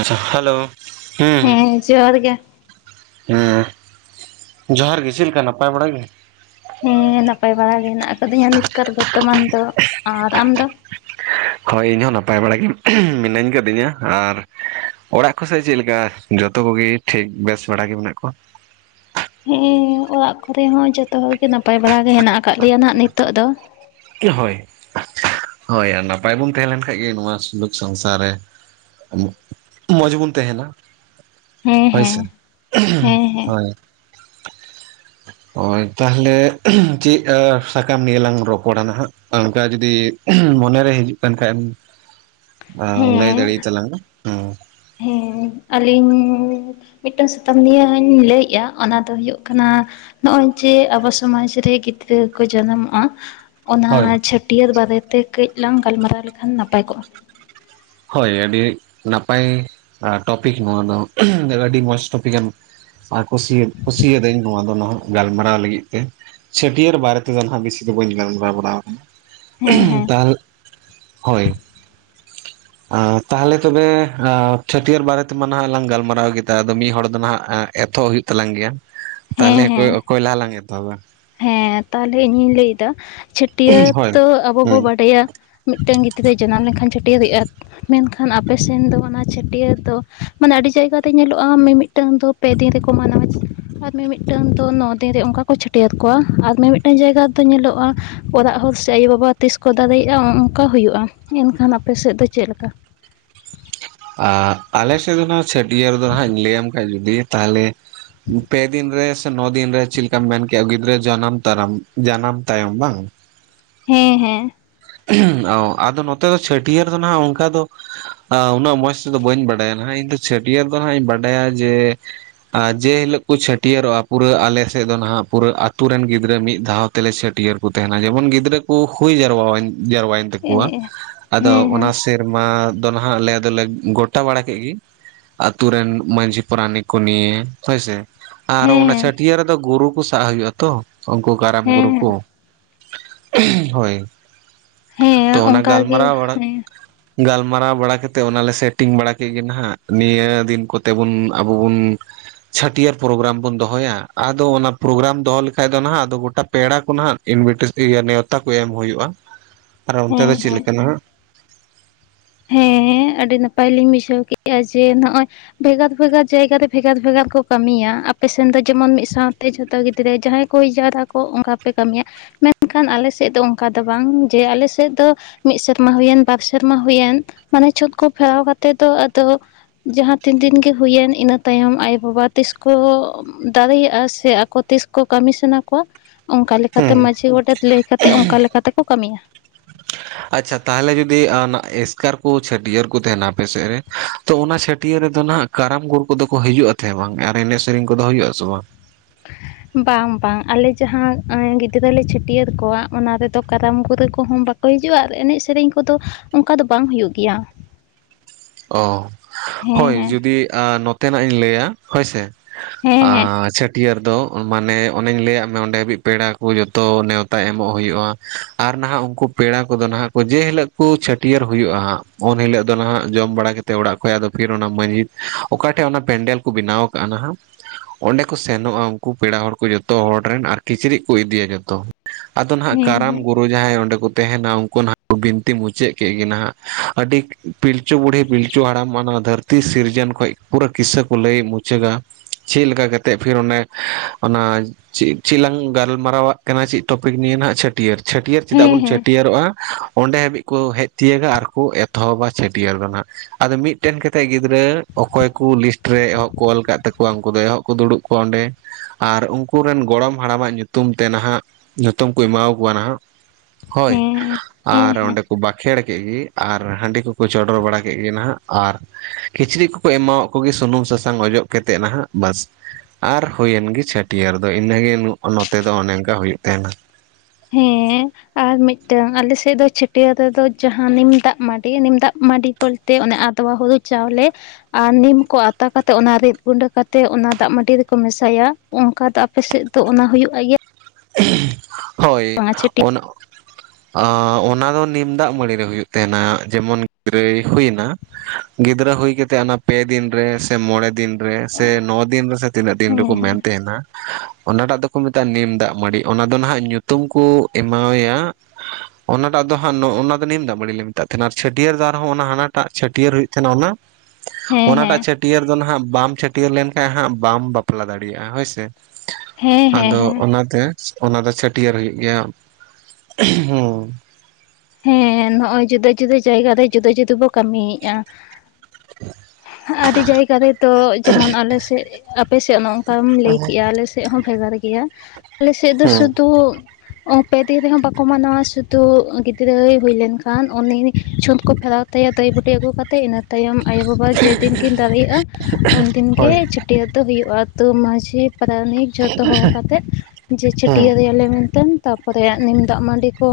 ᱟᱪᱪᱷᱟ ᱦᱮᱞᱳ, ᱦᱩᱸ᱾ ᱦᱮᱸ ᱡᱚᱦᱟᱨ ᱜᱮ ᱦᱮᱸ ᱡᱚᱦᱟᱨ ᱜᱮ ᱾ᱪᱮᱫ ᱞᱮᱠᱟ ᱱᱟᱯᱟᱭ ᱵᱟᱲᱟᱭ ᱜᱮ? ᱦᱮᱸ ᱱᱟᱯᱟᱭ ᱵᱟᱲᱟ ᱜᱮ ᱦᱮᱱᱟᱜ ᱟᱠᱟ ᱫᱤᱧᱟ ᱱᱤᱛᱠᱟᱨ ᱵᱚᱨᱛᱚᱢᱟᱱ ᱫᱚ᱾ ᱟᱨ ᱟᱢ ᱫᱚ? ᱦᱳᱭ ᱤᱧᱦᱚᱸ ᱱᱟᱯᱟᱭ ᱵᱟᱲᱟ ᱜᱮ ᱢᱤᱱᱟᱹᱧ ᱠᱟᱹᱫᱤᱧᱟ ᱟᱨ ᱚᱲᱟᱜ ᱠᱚᱥᱮᱫ ᱪᱮᱫ ᱞᱮᱠᱟ ᱡᱚᱛᱚ ᱠᱚᱜᱮ ᱴᱷᱤᱠ ᱵᱮᱥ ᱵᱟᱲᱟ ᱜᱮ ᱢᱮᱱᱟᱜ ᱠᱚᱣᱟ? ᱦᱮᱸ ᱚᱲᱟᱜ ᱠᱚᱨᱮ ᱦᱚᱸ ᱡᱚᱛᱚ ᱦᱚᱲ ᱜᱮ ᱱᱟᱯᱟᱭ ᱵᱟᱲᱟ ᱜᱮ ᱦᱮᱱᱟᱜ ᱟᱠᱟᱫ ᱞᱮᱭᱟ ᱱᱟᱜ ᱱᱤᱛᱚᱜ ᱫᱚ᱾ ᱦᱳᱭ ᱦᱳᱭ ᱱᱟᱯᱟᱭ ᱵᱚᱱ ᱛᱟᱦᱮᱸ ᱞᱮᱱᱠᱷᱟᱱ ᱜᱮ ᱱᱚᱣᱟ ᱥᱩᱡᱳᱜᱽ ᱥᱚᱝᱥᱟᱨ ᱨᱮ ᱢᱚᱡᱽ ᱵᱚᱱ ᱦᱮᱸ ᱛᱟᱦᱮᱱᱟ᱾ᱦᱳᱭ ᱦᱮᱸ ᱥᱮ ᱦᱮᱸ ᱦᱮᱸ ᱦᱳᱭ᱾ ᱦᱳᱭ ᱛᱟᱦᱚᱞᱮ ᱪᱮᱫ ᱥᱟᱠᱟᱢ ᱱᱤᱭᱟᱹᱮ ᱞᱟᱝ ᱨᱚᱯ ᱨᱚᱯᱚᱲ ᱱᱟᱦᱟᱜ, ᱚᱱᱠᱟ ᱡᱩᱫᱤ ᱢᱚᱱᱮᱨᱮ ᱦᱤᱡᱩᱜ ᱠᱟᱱ ᱠᱷᱟᱭ ᱚ ᱞᱟᱹᱭ ᱦᱮᱸ ᱫᱟᱲᱤ ᱪᱟᱞᱟᱝ ᱦᱮᱸ ᱦᱮᱸ, ᱟᱹᱞᱤᱧ ᱢᱤᱫᱴᱟᱝ ᱥᱟᱛᱟᱢ ᱱᱤᱭᱮᱧ ᱞᱟᱹᱭᱮᱜᱼᱟ᱾ ᱚᱱᱟ ᱫᱚ ᱦᱩᱭᱩᱜ ᱠᱟᱱᱟ ᱱᱚᱜᱼᱚᱭ ᱡᱮ ᱟᱵᱚ ᱥᱚᱢᱟᱡᱽ ᱨᱮ ᱜᱤᱫᱽᱨᱟᱹ ᱠᱚ ᱡᱟᱱᱟᱢᱚᱜᱼᱟ᱾ ᱚᱱᱟ ᱦᱳᱭ ᱪᱷᱟᱹᱴᱤᱭᱟᱹᱨ ᱵᱟᱨᱮ ᱛᱮ ᱠᱟᱹᱡ ᱞᱟᱝ ᱜᱟᱞᱢᱟᱨᱟᱣ ᱞᱮᱠᱷᱟᱱ ᱱᱟᱯᱟᱭ ᱠᱚᱜᱼᱟ᱾ ᱦᱳᱭ, ᱟᱹᱰᱤ ᱱᱟᱯᱟᱭ ᱴᱚᱯᱤᱠ ᱱᱚᱣᱟ ᱫᱚ ᱟᱹᱰᱤ ᱢᱚᱸᱡᱽ ᱴᱚᱯᱤᱠ ᱮᱢ ᱟᱨ ᱠᱩᱥᱤ ᱠᱩᱥᱤᱭᱟᱫᱟᱹᱧ ᱱᱚᱣᱟ ᱫᱚ ᱱᱟᱦᱟᱜ ᱜᱟᱞᱢᱟᱨᱟᱣ ᱞᱟᱹᱜᱤᱫ ᱛᱮ ᱪᱷᱟᱹᱴᱭᱟᱹᱨ ᱵᱟᱨᱮ ᱛᱮᱫᱚ ᱱᱟᱦᱟᱜ ᱵᱮᱥᱤ ᱫᱚ ᱵᱟᱹᱧ ᱜᱟᱞᱢᱟᱨᱟᱣ ᱵᱟᱲᱟᱣ ᱟᱠᱟᱱᱟ᱾ ᱦᱮᱸ ᱦᱮᱸ ᱛᱟᱦᱞᱮ, ᱦᱳᱭ᱾ ᱛᱟᱦᱞᱮ ᱛᱚᱵᱮ ᱪᱷᱟᱹᱴᱭᱟᱹᱨ ᱵᱟᱨᱮ ᱛᱮᱢᱟ ᱱᱟᱦᱟᱜ ᱞᱟᱝ ᱜᱟᱞᱢᱟᱨᱟᱣ ᱠᱮᱫᱟ, ᱟᱫᱚ ᱢᱤᱫ ᱦᱚᱲ ᱫᱚ ᱱᱟᱦᱟᱜ ᱮᱛᱚᱦᱚᱵ ᱦᱩᱭᱩᱜ ᱛᱟᱞᱟᱝ ᱜᱮᱭᱟ᱾ [inaudible] ᱛᱟᱦᱞᱮ ᱚᱠᱚᱭ ᱦᱮᱸ ᱚᱠᱚᱭ ᱞᱟᱦᱟᱞᱟᱝ ᱮ ᱦᱚᱵᱽᱼᱟ? ᱦᱮᱸ ᱛᱟᱦᱞᱮ ᱤᱧᱤᱧ ᱞᱟᱹᱭ ᱮᱫᱟ, ᱪᱷᱟᱹᱴᱭᱟᱹᱨ ᱦᱳᱭ ᱛᱚ ᱟᱵᱚ ᱵᱚ ᱦᱩᱸ ᱵᱟᱰᱟᱭᱟ ᱢᱤᱫᱴᱟᱝ ᱜᱤᱫᱽᱨᱟᱹᱭ ᱡᱟᱱᱟᱢ ᱞᱮᱱᱠᱷᱟᱱ ᱪᱷᱟᱹᱴᱭᱟᱹᱨ ᱨᱮᱼᱟᱜ ᱢᱮᱱᱠᱷᱟᱱ ᱟᱯᱮ ᱥᱮᱱ ᱫᱚ ᱚᱱᱟ ᱪᱷᱟᱹᱴᱭᱟᱹᱨ ᱫᱚ ᱢᱟᱱᱮ ᱟᱹᱰᱤ ᱡᱟᱭᱜᱟ ᱨᱮ ᱧᱮᱞᱚᱜᱼᱟ, ᱢᱤᱢᱤᱫᱴᱟᱝ ᱫᱚ ᱯᱮ ᱫᱤᱱ ᱨᱮᱠᱚ ᱢᱟᱱᱟᱣᱮ ᱟᱨ ᱢᱤᱢᱤᱫᱴᱟᱝ ᱫᱚ ᱱᱚ ᱫᱤᱱ ᱨᱮ ᱚᱱᱠᱟ ᱠᱚ ᱪᱷᱟᱴ ᱭᱟᱹᱨ ᱠᱚᱣᱟ ᱟᱨ ᱢᱤᱢᱤᱫᱴᱟᱝ ᱡᱟᱭᱜᱟ ᱨᱮ ᱫᱚ ᱧᱮᱞᱚᱜᱼᱟ᱾ ᱚᱲᱟᱜ ᱦᱚᱲ ᱥᱮ ᱟᱭᱳᱼᱵᱟᱵᱟ ᱛᱤᱥ ᱠᱚ ᱫᱟᱲᱮᱭᱟᱜᱼᱟ᱾ ᱚᱱᱠᱟ ᱦᱩᱭᱩᱜᱼᱟ᱾ ᱮᱱᱠᱷᱟᱱ ᱟᱯᱮ ᱥᱮᱫ ᱫᱚ ᱪᱮᱫ ᱞᱮᱠᱟ? ᱟᱨ ᱟᱞᱮ ᱥᱮᱫ ᱫᱚ ᱦᱟᱸᱜ ᱪᱷᱟᱹᱴᱭᱟᱹᱨ ᱨᱮᱫᱚ ᱦᱟᱸᱜ ᱤᱧ ᱞᱟᱹᱭᱟᱢ ᱠᱷᱟ ᱡᱩᱫᱤ ᱛᱟᱦᱞᱮ ᱯᱮ ᱫᱤᱱ ᱨᱮ ᱥᱮ ᱱᱚ ᱫᱤᱱ ᱨᱮ ᱪᱮᱫ ᱞᱮᱠᱟᱢ ᱢᱮᱱ ᱠᱮᱭᱟ ᱜᱤᱫᱽᱨᱟᱹ ᱡᱟᱱᱟᱢ ᱛᱟᱨᱟᱢ ᱡᱟᱱᱟᱢ ᱛᱟᱭᱚᱢ ᱵᱟᱝ? ᱦᱮᱸ, ᱦᱮᱸ᱾ ᱚ ᱟᱫᱚ ᱱᱚᱛᱮ ᱫᱚ ᱪᱷᱟᱹᱴᱭᱟᱹᱨ ᱫᱚ ᱱᱟᱜ ᱚᱱᱠᱟ ᱫᱚ ᱩᱱᱟᱹᱜ ᱢᱚᱸᱡᱽ ᱛᱮᱫᱚ ᱵᱟᱹᱧ ᱵᱟᱰᱟᱭᱟ ᱱᱟᱜ, ᱤᱧ ᱫᱚ ᱪᱷᱟᱹᱴᱭᱟᱹᱨ ᱫᱚ ᱦᱟᱜ ᱤᱧ ᱵᱟᱰᱟᱭᱟ ᱡᱮ, ᱟᱨ ᱡᱮ ᱦᱤᱞᱳᱜ ᱠᱚ ᱪᱷᱟᱹᱴᱭᱟᱹᱨᱚᱜ-ᱟ, ᱯᱩᱨᱟᱹ ᱟᱞᱮᱥᱮᱫ ᱫᱚ ᱱᱟᱦᱟᱜ ᱯᱩᱨᱟᱹ ᱟᱹᱛᱩ ᱨᱮᱱ ᱜᱤᱫᱽᱨᱟᱹ ᱢᱤᱫ ᱫᱷᱟᱣ, ᱛᱮᱞᱮ ᱪᱷᱟᱹᱴᱭᱟᱹᱨ ᱠᱚ ᱛᱟᱦᱮᱱᱟ᱾ ᱡᱮᱢᱚᱱ ᱜᱤᱫᱽᱨᱟᱹ ᱠᱚ ᱦᱩᱭ ᱡᱟᱨᱣᱟᱭᱮᱱ, ᱛᱟᱠᱚᱣᱟ᱾ ᱦᱮᱸ ᱟᱫᱚ ᱦᱮᱸ ᱦᱮᱸ ᱚᱱᱟ ᱥᱮᱨᱢᱟ ᱫᱚ ᱱᱟᱜ ᱞᱮ ᱟᱞᱮ ᱫᱚᱞᱮ ᱜᱚᱴᱟ ᱵᱟᱲᱟ ᱠᱮᱫ ᱜᱮ, ᱟᱹᱛᱩ ᱨᱮᱱ ᱢᱟᱹᱡᱷᱤ ᱯᱟᱨᱟᱱᱤᱠ ᱠᱚ ᱩᱱᱤᱭ ᱦᱳᱭ ᱥᱮ, ᱟᱨ ᱦᱮᱸ ᱚᱱᱟ ᱦᱮᱸ ᱪᱷᱟᱹᱴᱭᱟᱹᱨ ᱨᱮᱫᱚ ᱜᱩᱨᱩ ᱠᱚ ᱥᱟᱵ ᱦᱩᱭᱩᱜᱼᱟ ᱛᱚ ᱩᱱᱠᱩ ᱠᱟᱨᱟᱢ ᱜᱩᱨᱩ ᱠᱚ ᱦᱮᱸ ᱦᱳᱭ, ᱦᱮᱸ ᱛᱚ ᱚᱱᱟ ᱚᱱᱠᱟ ᱜᱮ ᱜᱟᱞᱢᱟᱨᱟᱣ ᱵᱟᱲᱟ ᱦᱮᱸ ᱜᱟᱞᱢᱟᱨᱟᱣ ᱵᱟᱲᱟ ᱠᱟᱛᱮᱫ ᱚᱱᱟ ᱞᱮ ᱥᱮᱴᱤᱝ ᱵᱟᱲᱟ ᱠᱮᱫ ᱜᱮ ᱱᱟᱦᱟᱜ ᱱᱤᱭᱟᱹ ᱫᱤᱱ ᱠᱚᱛᱮ ᱵᱚᱱ ᱟᱵᱚ ᱵᱚᱱ ᱪᱷᱟᱹᱴᱭᱟᱹᱨ ᱯᱨᱳᱜᱨᱟᱢ ᱵᱚᱱ ᱫᱚᱦᱚᱭᱟ᱾ ᱟᱫᱚ ᱚᱱᱟ ᱯᱨᱳᱜᱨᱟᱢ ᱫᱚᱦᱚ ᱞᱮᱠᱷᱟᱟᱱ ᱫᱚ ᱱᱟᱦᱟᱜ ᱟᱫᱚ ᱜᱚᱴᱟ ᱯᱮᱲᱟ ᱠᱚ ᱱᱟᱦᱟᱜ ᱤᱱᱵᱷᱤᱴᱮᱥᱚᱱ ᱱᱮᱣᱛᱟ ᱠᱚ ᱮᱢ ᱦᱳᱭᱳᱜ-ᱟ, ᱟᱨ ᱚᱱᱛᱮ ᱦᱮᱸ ᱫᱚ ᱪᱮᱫ ᱦᱮᱸ ᱞᱮᱠᱟ ᱱᱟᱜ ᱦᱮᱸ ᱟᱹᱰᱤ ᱱᱟᱯᱟᱭᱞᱤᱧ ᱵᱩᱡᱷᱟᱹᱣ ᱠᱮᱫᱟ ᱡᱮ ᱱᱚᱜᱼᱚᱭ, ᱵᱷᱮᱜᱟᱨ ᱵᱷᱮᱜᱟᱨ ᱡᱟᱭᱜᱟ ᱨᱮ ᱵᱷᱮᱜᱟᱨ ᱵᱷᱮᱜᱟᱨ ᱠᱚ ᱠᱟᱹᱢᱤᱭᱟ᱾ ᱟᱯᱮ ᱥᱮᱱ ᱫᱚ ᱡᱮᱢᱚᱱ ᱢᱤᱫ ᱥᱟᱶᱛᱮ ᱡᱚᱛᱚ ᱜᱤᱫᱽᱨᱟᱹ ᱡᱟᱸᱦᱟᱭ ᱠᱚᱭ ᱡᱟᱣᱨᱟ ᱠᱚ ᱚᱱᱠᱟ ᱯᱮ ᱠᱟᱹᱢᱤᱭᱟ᱾ ᱢᱮᱱᱠᱷᱟᱱ ᱟᱞᱮ ᱥᱮᱫ ᱫᱚ ᱚᱱᱠᱟ ᱫᱚ ᱵᱟᱝ ᱡᱮ ᱟᱞᱮ ᱥᱮᱫ ᱫᱚ ᱢᱤᱫ ᱥᱮᱨᱢᱟ ᱦᱩᱭᱮᱱ ᱵᱟᱨ ᱥᱮᱨᱢᱟ ᱦᱩᱭ ᱮᱱ ᱦᱩᱭᱮᱱ, ᱢᱟᱱᱮ ᱪᱷᱩᱸᱛ ᱠᱚ ᱯᱷᱮᱲᱟᱣ ᱠᱟᱛᱮ ᱫᱚ ᱟᱫᱚ ᱡᱟᱸᱦᱟ ᱛᱤᱱ ᱫᱤᱱ ᱜᱮ ᱦᱩᱭᱮᱱ, ᱤᱱᱟᱹ ᱛᱟᱭᱚᱢ ᱟᱭᱳ-ᱵᱟᱵᱟ ᱛᱤᱥ ᱠᱚ, ᱫᱟᱲᱮᱭᱟᱜ-ᱟ᱾ ᱥᱮ ᱟᱠᱚ ᱛᱤᱥ ᱠᱚ ᱠᱟᱹᱢᱤ ᱥᱟᱱᱟ ᱠᱚᱣᱟ᱾ ᱚᱱᱠᱟ ᱞᱮᱠᱟᱛᱮ ᱦᱮᱸ ᱢᱟᱺᱡᱷᱤ ᱜᱚᱰᱮᱛ ᱞᱟᱹᱭ ᱠᱟᱛᱮ, ᱚᱱᱠᱟ ᱞᱮᱠᱟ ᱛᱮᱠᱚ ᱠᱟᱹᱢᱤᱭᱟ᱾ ᱟᱪᱪᱷᱟ ᱛᱟᱦᱚᱞᱮ ᱡᱩᱫᱤ ᱱᱟᱜ ᱮᱥᱠᱟᱨ ᱠᱚ ᱪᱷᱟᱹᱴᱭᱟᱹᱨ ᱠᱚ ᱛᱟᱸᱦᱮᱱᱟ, ᱟᱯᱮᱥᱮᱫ ᱨᱮ ᱛᱚ ᱚᱱᱟ ᱪᱷᱟᱹᱴᱭᱟᱹᱨ ᱨᱮᱫᱚ ᱱᱟᱜ ᱠᱟᱨᱟᱢ ᱜᱩᱨᱩ ᱠᱚᱫᱚ ᱠᱚ ᱦᱤᱡᱩᱜᱼᱟ ᱛᱟᱦᱮᱜ ᱥᱮ ᱵᱟᱝ ᱜᱮ ᱟᱨ ᱮᱱᱮᱡ ᱥᱮᱨᱮᱧ ᱠᱚᱫᱚ ᱦᱩᱭᱩᱜ ᱟᱥᱮ ᱵᱟᱝ? [inaudible] ᱵᱟᱝ ᱵᱟᱝ ᱟᱞᱮ ᱡᱟᱸᱦᱟ ᱜᱤᱫᱽᱨᱟᱹ ᱞᱮ ᱪᱷᱟᱹᱴᱭᱟᱹᱨ ᱠᱚᱣᱟ ᱚᱱᱟ ᱨᱮᱫᱚ ᱠᱟᱨᱟᱢ ᱜᱩᱨᱩ ᱠᱚᱦᱚᱸ ᱵᱟᱠᱚ, ᱚᱭᱡᱚ ᱟᱨ ᱮᱱᱮᱜ ᱥᱮᱨᱮᱧ ᱠᱚᱫᱚ ᱚᱱᱠᱟ ᱫᱚ ᱵᱟᱝ ᱦᱩᱭᱩᱜ ᱜᱮᱭᱟ᱾ ᱚ ᱦᱮᱸ ᱦᱳᱭ ᱦᱮᱸ ᱡᱩᱫᱤ ᱟᱸ ᱱᱚᱛᱮᱱᱟᱜ ᱤᱧ ᱞᱟᱹᱭᱟ ᱦᱳᱭᱥᱮ, ᱦᱮᱸ ᱟᱸᱻ ᱪᱷᱟᱹ ᱴᱭᱟᱹᱨ ᱫᱚ ᱢᱟᱱᱮ ᱚᱱᱮᱧ ᱞᱟᱹᱭ ᱢᱮ ᱚᱸᱰᱮ ᱦᱟᱹᱵᱤᱜ ᱯᱮᱲᱟ ᱠᱚ ᱡᱚᱛᱚ ᱱᱮᱣᱛᱟ ᱮᱢᱚᱜ ᱦᱩᱭᱩᱜ-ᱟ᱾ ᱟᱨ ᱱᱟᱦᱟᱸᱜ ᱩᱱᱠᱩ ᱯᱮᱲᱟ ᱠᱚᱫᱚ ᱱᱟᱦᱟᱸᱜ ᱠᱚ ᱡᱮ ᱦᱤᱞᱟᱹᱜ ᱠᱚ ᱪᱷᱟᱹᱴᱭᱟᱹᱨ ᱦᱩᱭᱩᱜ-ᱟ ᱦᱟᱸᱜ ᱩᱱ ᱦᱤᱞᱟᱹᱜ ᱫᱚ ᱱᱟᱦᱟᱸᱜ, ᱡᱚᱢ ᱵᱟᱲᱟ ᱠᱟᱛᱮᱜ ᱚᱲᱟᱜ ᱠᱷᱚᱭ ᱟᱫᱚ ᱯᱷᱤᱨ ᱚᱱᱟ ᱢᱟᱺᱡᱷᱤ ᱚᱠᱟ ᱴᱷᱮᱜ ᱚᱱᱟ ᱯᱮᱸᱱᱰᱮᱞ ᱠᱚ ᱵᱮᱱᱟᱣ ᱠᱟᱜ-ᱟ ᱱᱟᱦᱟᱸᱜ, ᱚᱸᱰᱮ ᱠᱚ ᱥᱮᱱᱚᱜ-ᱟ ᱩᱱᱠᱩ ᱯᱮᱲᱟ ᱦᱚᱲ ᱠᱚ ᱡᱚᱛᱚ ᱦᱚᱲ ᱨᱮᱱ ᱟᱨ ᱠᱤᱪᱨᱤᱡ ᱠᱚ ᱤᱫᱤᱭᱟ ᱡᱚᱛᱚ᱾ ᱟᱫᱚ ᱱᱟᱦᱟᱸᱜ ᱠᱟᱨᱟᱢ ᱦᱮᱸ ᱜᱩᱨᱩᱭ ᱡᱟᱸᱦᱟᱭ ᱚᱸᱰᱮ ᱠᱚ ᱛᱟᱦᱮᱸᱱᱟ ᱩᱱᱠᱩ ᱱᱟᱜ ᱠᱚ ᱵᱤᱱᱛᱤ ᱢᱩᱪᱟᱹᱫ ᱠᱮᱜ ᱜᱮ ᱱᱟᱦᱟᱸᱜ ᱟᱹᱰᱤ, ᱯᱤᱞᱪᱩ ᱵᱩᱲᱦᱤ ᱯᱤᱞᱪᱩ ᱦᱟᱲᱟᱢ ᱚᱱᱟ ᱫᱷᱟᱹᱨᱛᱤ ᱥᱤᱨᱡᱚᱱ ᱠᱷᱚᱭ ᱯᱩᱨᱟᱹ ᱠᱤᱥᱟᱹ ᱠᱚ ᱞᱟᱹᱭ ᱢᱩᱪᱟᱹᱫᱟ᱾ ᱪᱮᱜ ᱞᱮᱠᱟ ᱠᱟᱛᱮᱜ ᱯᱷᱤᱨ ᱚᱱᱮ ᱚᱱᱟᱡ ᱪᱮᱜ ᱪᱮᱜ ᱞᱟᱝ ᱜᱟᱞᱢᱟᱨᱟᱣᱟᱜ ᱠᱟᱱᱟ ᱪᱮᱫ ᱴᱚᱯᱤᱠ ᱱᱤᱭᱮ ᱱᱟᱦᱟᱸᱜ ᱪᱷᱟᱹᱴᱭᱟᱹᱨ, ᱪᱷᱟᱹᱴᱭᱟᱹᱨ ᱪᱮᱫᱟᱜ ᱦᱮᱸ ᱵᱚᱱ ᱦᱮᱸ ᱦᱮᱸ ᱪᱷᱟᱹᱴᱭᱟᱹᱨᱚᱜ-ᱟ ᱚᱸᱰᱮ ᱦᱟᱹᱵᱤᱜ ᱠᱚ ᱦᱮᱡ ᱛᱤᱭᱟᱜᱟ ᱟᱨ ᱠᱚ ᱮᱛᱚᱦᱚᱵᱟ ᱪᱷᱟᱹᱴᱭᱟᱹᱨ ᱫᱚ ᱱᱟᱦᱟᱸᱜ᱾ ᱟᱫᱚ ᱢᱤᱜᱴᱮᱱ ᱠᱟᱛᱮᱜ ᱜᱤᱫᱽᱨᱟᱹ ᱚᱠᱚᱭ ᱠᱚ ᱞᱤᱥᱴ ᱨᱮ ᱮᱦᱚᱵ ᱠᱚ ᱚᱞ ᱠᱟᱜ ᱛᱟᱠᱚᱣᱟ ᱩᱱᱠᱩ ᱫᱚ ᱮᱦᱚᱵ ᱠᱚ ᱫᱩᱲᱩᱵ ᱠᱚᱭᱟ ᱚᱸᱰᱮ ᱟᱨ ᱩᱱᱠᱩᱨᱮᱱ ᱜᱚᱲᱚᱢ ᱦᱟᱲᱟᱢᱟᱜ ᱧᱩᱛᱩᱢ ᱛᱮ ᱱᱟᱦᱟᱸᱜ ᱧᱩᱛᱩᱢ ᱠᱚ ᱮᱢᱟᱣ ᱠᱚᱣᱟ ᱱᱟᱦᱟᱸᱜ, ᱦᱳᱭ ᱦᱮᱸ ᱟᱨ ᱦᱮᱸ ᱦᱮᱸ ᱚᱸᱰᱮ ᱠᱚ ᱵᱟᱸᱠᱷᱮᱲ ᱠᱮᱜ ᱜᱮ ᱟᱨ ᱦᱟᱺᱰᱤ ᱠᱚ, ᱠᱚ ᱪᱚᱰᱚᱨ ᱵᱟᱲᱟ ᱠᱮᱜ ᱜᱮ ᱱᱟᱦᱟᱸᱜ ᱟᱨ ᱠᱤᱪᱨᱤᱜ ᱠᱚᱠᱚ ᱮᱢᱟᱣᱟᱜ ᱠᱚᱜᱮ ᱥᱩᱱᱩᱢ ᱥᱟᱥᱟᱝ ᱚᱡᱚᱜ ᱠᱟᱛᱮᱜ ᱱᱟᱦᱟᱸᱜ ᱵᱟᱥ᱾ ᱟᱨ ᱦᱩᱭᱮᱱ ᱜᱮ ᱪᱷᱟᱹᱴᱭᱟᱹᱨ ᱫᱚ ᱤᱱᱟᱹᱜᱮ ᱱᱚᱛᱮ ᱫᱚ ᱚᱱᱮ ᱚᱱᱠᱟ ᱦᱩᱭᱩᱜ ᱛᱟᱦᱮᱸᱱᱟ᱾ ᱦᱮᱸ ᱟᱨ ᱢᱤᱜᱴᱟᱝ ᱟᱞᱮᱥᱮᱜ ᱫᱚ ᱪᱷᱟᱹᱴᱭᱟᱹᱨ ᱨᱮᱫᱚ ᱡᱟᱦᱟᱸ ᱱᱤᱢ ᱫᱟᱜᱽ ᱢᱟᱹᱰᱤ ᱱᱤᱢ ᱫᱟᱜᱽ ᱢᱟᱹᱰᱤ, ᱵᱚᱞᱛᱮ ᱚᱱᱮ ᱟᱫᱣᱟ ᱦᱩᱲᱩ ᱪᱟᱣᱞᱮ, ᱟᱨ ᱱᱤᱢ ᱠᱚ ᱟᱛᱟ ᱠᱟᱛᱮᱫ ᱚᱱᱟ ᱨᱤᱫ ᱜᱩᱸᱰᱟᱹ ᱠᱟᱛᱮᱫ ᱚᱱᱟ ᱫᱟᱜᱽ ᱢᱟᱹᱰᱤ ᱨᱮᱠᱚ ᱢᱮᱥᱟᱭᱟ᱾ ᱚᱝᱠᱟ ᱫᱚ ᱟᱯᱮᱥᱮᱜ ᱫᱚ ᱚᱱᱟ ᱦᱩᱭᱩᱜᱼᱟ ᱤᱭᱟᱹ ᱦᱳᱭ ᱪᱷᱟᱹᱴᱭᱟᱹᱨ ᱚᱱᱟ ᱟᱸ ᱚᱱᱟ ᱫᱚ ᱱᱤᱢ ᱫᱟᱜᱽ ᱢᱟᱹᱲᱤ ᱨᱮ ᱦᱩᱭᱩᱜ ᱛᱟᱸᱦᱮᱱᱟ ᱡᱮᱢᱚᱱ ᱜᱤᱫᱽᱨᱟᱹᱭ ᱦᱩᱭᱮᱱᱟ᱾ ᱜᱤᱫᱽᱨᱟᱹ ᱦᱩᱭ ᱠᱟᱛᱮᱜ ᱚᱱᱟ ᱯᱮ ᱫᱤᱱ ᱨᱮ ᱥᱮ ᱢᱚᱬᱮ ᱫᱤᱱ ᱨᱮ ᱥᱮ ᱱᱚ ᱫᱤᱱ ᱨᱮ ᱥᱮ ᱛᱤᱱᱟᱹᱜ ᱫᱤᱱ ᱨᱮᱠᱚ ᱦᱮᱸ ᱦᱮᱸ ᱢᱮᱱ ᱛᱟᱦᱮᱸᱱᱟ ᱚᱱᱟᱴᱟᱜ ᱫᱚᱠᱚ ᱢᱮᱛᱟᱜᱼᱟ ᱱᱤᱢ ᱫᱟᱜᱽ ᱢᱟᱹᱰᱤ ᱚᱱᱟ ᱫᱚ ᱱᱟᱦᱟᱸᱜ ᱧᱩᱛᱩᱢ ᱠᱚ ᱮᱢᱟᱣᱭᱟ ᱚᱱᱟᱴᱟᱜ ᱫᱚ ᱦᱟᱜᱽ ᱚᱱᱟ ᱫᱚ ᱱᱤᱢ ᱫᱟᱜᱽ ᱢᱟᱹᱲᱤ ᱞᱮ ᱢᱮᱛᱟᱜ ᱛᱟᱦᱮᱸᱱᱟ᱾ ᱟᱨ ᱪᱷᱟᱹᱴᱭᱟᱹᱨ ᱫᱚ ᱟᱨᱦᱚᱸ ᱚᱱᱟ ᱦᱟᱱᱟᱴᱟᱜ ᱪᱷᱟᱹᱴᱭᱟᱹᱨ ᱦᱩᱭᱩᱜ ᱛᱟᱦᱮᱸᱱᱟ ᱚᱱᱟ ᱦᱮᱸ ᱦᱮᱸ ᱚᱱᱟᱴᱟᱜ ᱪᱷᱟᱹᱴᱭᱟᱹᱨ ᱫᱚ ᱱᱟᱦᱟᱸᱜ ᱵᱟᱢ ᱪᱷᱟᱹᱴᱭᱟᱹᱨ ᱞᱮᱱᱠᱷᱟᱭ ᱦᱟᱸᱜ ᱵᱟᱢ ᱵᱟᱯᱞᱟ ᱫᱟᱲᱮᱭᱟᱜᱼᱟ ᱦᱳᱭ ᱥᱮ᱾ ᱦᱮᱸ ᱦᱮᱸ ᱟᱫᱚ ᱦᱮᱸ ᱚᱱᱟ ᱛᱮ ᱚᱱᱟ ᱫᱚ ᱪᱷᱟᱹᱴᱭᱟᱹᱨ ᱦᱩᱭᱩᱜ ᱜᱮᱭᱟ ᱦᱮᱸ, ᱦᱮᱸ ᱱᱚᱜᱼᱚᱸᱭ ᱡᱩᱫᱟᱹ ᱡᱩᱫᱟᱹ ᱡᱟᱭᱜᱟ ᱨᱮ ᱡᱩᱫᱟᱹ ᱡᱩᱫᱟᱹ ᱵᱚ ᱠᱟᱹᱢᱤᱭᱮᱜᱼᱟ᱾ ᱦᱮᱸ ᱟᱹᱰᱤ ᱡᱟᱭᱜᱟ ᱨᱮᱛᱚ ᱡᱮᱢᱚᱱ ᱟᱞᱮ ᱥᱮᱜ ᱟᱯᱮ ᱥᱮᱜ ᱱᱚᱜ ᱚᱝᱠᱟᱢ ᱞᱟᱹᱭ ᱠᱮᱜᱼᱟ ᱟᱞᱮ ᱥᱮᱫ ᱦᱚᱸ ᱵᱷᱮᱜᱟᱨ ᱜᱮᱭᱟ ᱟᱞᱮ ᱥᱮᱜ ᱫᱚ ᱦᱩᱸ ᱥᱩᱫᱩ, ᱚᱸ ᱯᱮ ᱫᱤᱱ ᱨᱮᱦᱚᱸ ᱵᱟᱠᱚ ᱢᱟᱱᱟᱣᱟ ᱥᱩᱫᱩ ᱜᱤᱫᱽ -ᱨᱟᱹᱭ ᱦᱩᱭ ᱞᱮᱱ ᱠᱷᱟᱱ ᱩᱱᱤ ᱪᱷᱩᱸᱛ ᱠᱚ ᱯᱷᱮᱨᱟᱣ ᱛᱟᱭᱟ ᱫᱟᱹᱭ ᱵᱩᱴᱷᱤ ᱟᱹᱜᱩ ᱠᱟᱛᱮᱱ ᱤᱱᱟᱹ ᱛᱟᱭᱚᱢ ᱟᱭᱳᱼᱵᱟᱵᱟ ᱡᱮᱫᱤᱱ ᱠᱤᱱ ᱫᱟᱲᱮᱭᱟᱜᱼᱟ ᱩᱱᱫᱤᱱ ᱜᱮ, ᱦᱳᱭ ᱪᱷᱟᱹᱴᱭᱟᱹᱨ ᱫᱚ ᱦᱩᱭᱩᱜᱼᱟ ᱛᱚ ᱢᱟᱺᱡᱷᱤ ᱯᱟᱨᱟᱱᱤᱠ ᱡᱷᱚᱛᱚ ᱦᱚᱦᱚ ᱠᱟᱛᱮᱜ ᱡᱮ ᱦᱩᱸ ᱪᱷᱟᱹᱴᱭᱟᱹᱨ ᱮᱭᱟᱞᱮ ᱢᱮᱱᱛᱮᱱ ᱛᱟᱯᱚᱨᱮ ᱱᱤᱢ ᱫᱟᱜᱽ ᱢᱟᱹᱰᱤ ᱠᱚ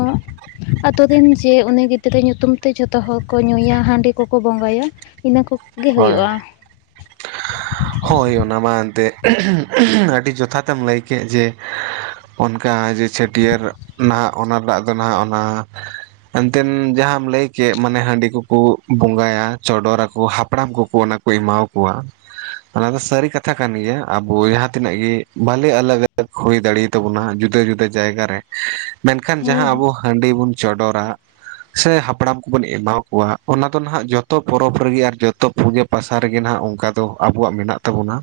ᱟᱛᱳ ᱨᱮᱱ ᱡᱮ ᱩᱱᱤ ᱜᱤᱫᱽᱨᱟᱹ ᱧᱩᱛᱩᱢ ᱛᱮ ᱡᱚᱛᱚ ᱦᱚᱲ ᱠᱚ ᱧᱩᱭᱟ ᱦᱟᱺᱰᱤ ᱠᱚᱠᱚ ᱵᱚᱸᱜᱟᱭᱟ᱾ ᱤᱱᱟᱹ ᱠᱚᱜᱮ ᱦᱳᱭ ᱦᱩᱭᱩᱜᱼᱟ᱾ ᱦᱳᱭ ᱚᱱᱟ ᱢᱟ ᱮᱱᱛᱮᱫ ᱟᱹᱰᱤ ᱡᱚᱛᱷᱟᱛ ᱮᱢ ᱞᱟᱹᱭ ᱠᱮᱫ ᱡᱮ ᱚᱱᱠᱟ ᱡᱮ ᱪᱷᱟᱹᱴᱭᱟᱹᱨ ᱱᱟᱸᱦ ᱚᱱᱟ ᱨᱮᱱᱟᱜ ᱫᱚ ᱱᱟᱦᱟᱸᱜ ᱚᱱᱟ ᱮᱱᱛᱮᱱ ᱡᱟᱦᱟᱸᱢ ᱞᱟᱹᱭ ᱠᱮᱫ ᱢᱟᱱᱮ ᱦᱟᱺᱰᱤ ᱠᱚᱠᱚ ᱵᱚᱸᱜᱟᱭᱟ ᱪᱚᱰᱚᱨ ᱟᱠᱚ ᱦᱟᱯᱲᱟᱢ ᱠᱚᱠᱚ ᱚᱱᱟ ᱠᱚ ᱮᱢᱟ ᱠᱚᱣᱟ ᱚᱱᱟ ᱫᱚ ᱥᱟᱹᱨᱤ ᱠᱟᱛᱷᱟ ᱠᱟᱱ ᱜᱮᱭᱟ ᱟᱵᱚ ᱡᱟᱦᱟᱸᱛᱤᱱᱟᱹᱜ ᱜᱮ ᱵᱷᱟᱞᱮ ᱟᱞᱟᱜ ᱟᱞᱟᱜ ᱦᱩᱭ ᱫᱟᱲᱮᱣᱟᱜ ᱛᱟᱵᱚᱱᱟ ᱡᱩᱫᱟᱹ ᱡᱩᱫᱟᱹ ᱡᱟᱭᱜᱟ ᱨᱮ ᱢᱮᱱᱠᱷᱟᱱ ᱡᱟᱦᱟᱸ ᱦᱮᱸ ᱟᱵᱚ ᱦᱟᱺᱰᱤ ᱵᱚᱱ ᱪᱚᱰᱚᱨᱟ ᱥᱮ ᱦᱟᱯᱲᱟᱢ ᱠᱚᱵᱚᱱ ᱮᱢᱟ ᱠᱚᱣᱟ ᱚᱱᱟ ᱫᱚ ᱦᱟᱜ ᱡᱚᱛᱚ ᱯᱚᱨᱚᱵᱽ ᱨᱮᱜᱮ ᱟᱨ ᱡᱚᱛᱚ ᱯᱩᱡᱟᱹ ᱯᱟᱥᱟ ᱨᱮᱜᱮ ᱱᱟᱜ ᱚᱱᱠᱟ ᱫᱚ ᱟᱵᱚᱣᱟᱜ ᱢᱮᱱᱟᱜ ᱛᱟᱵᱚᱱᱟ᱾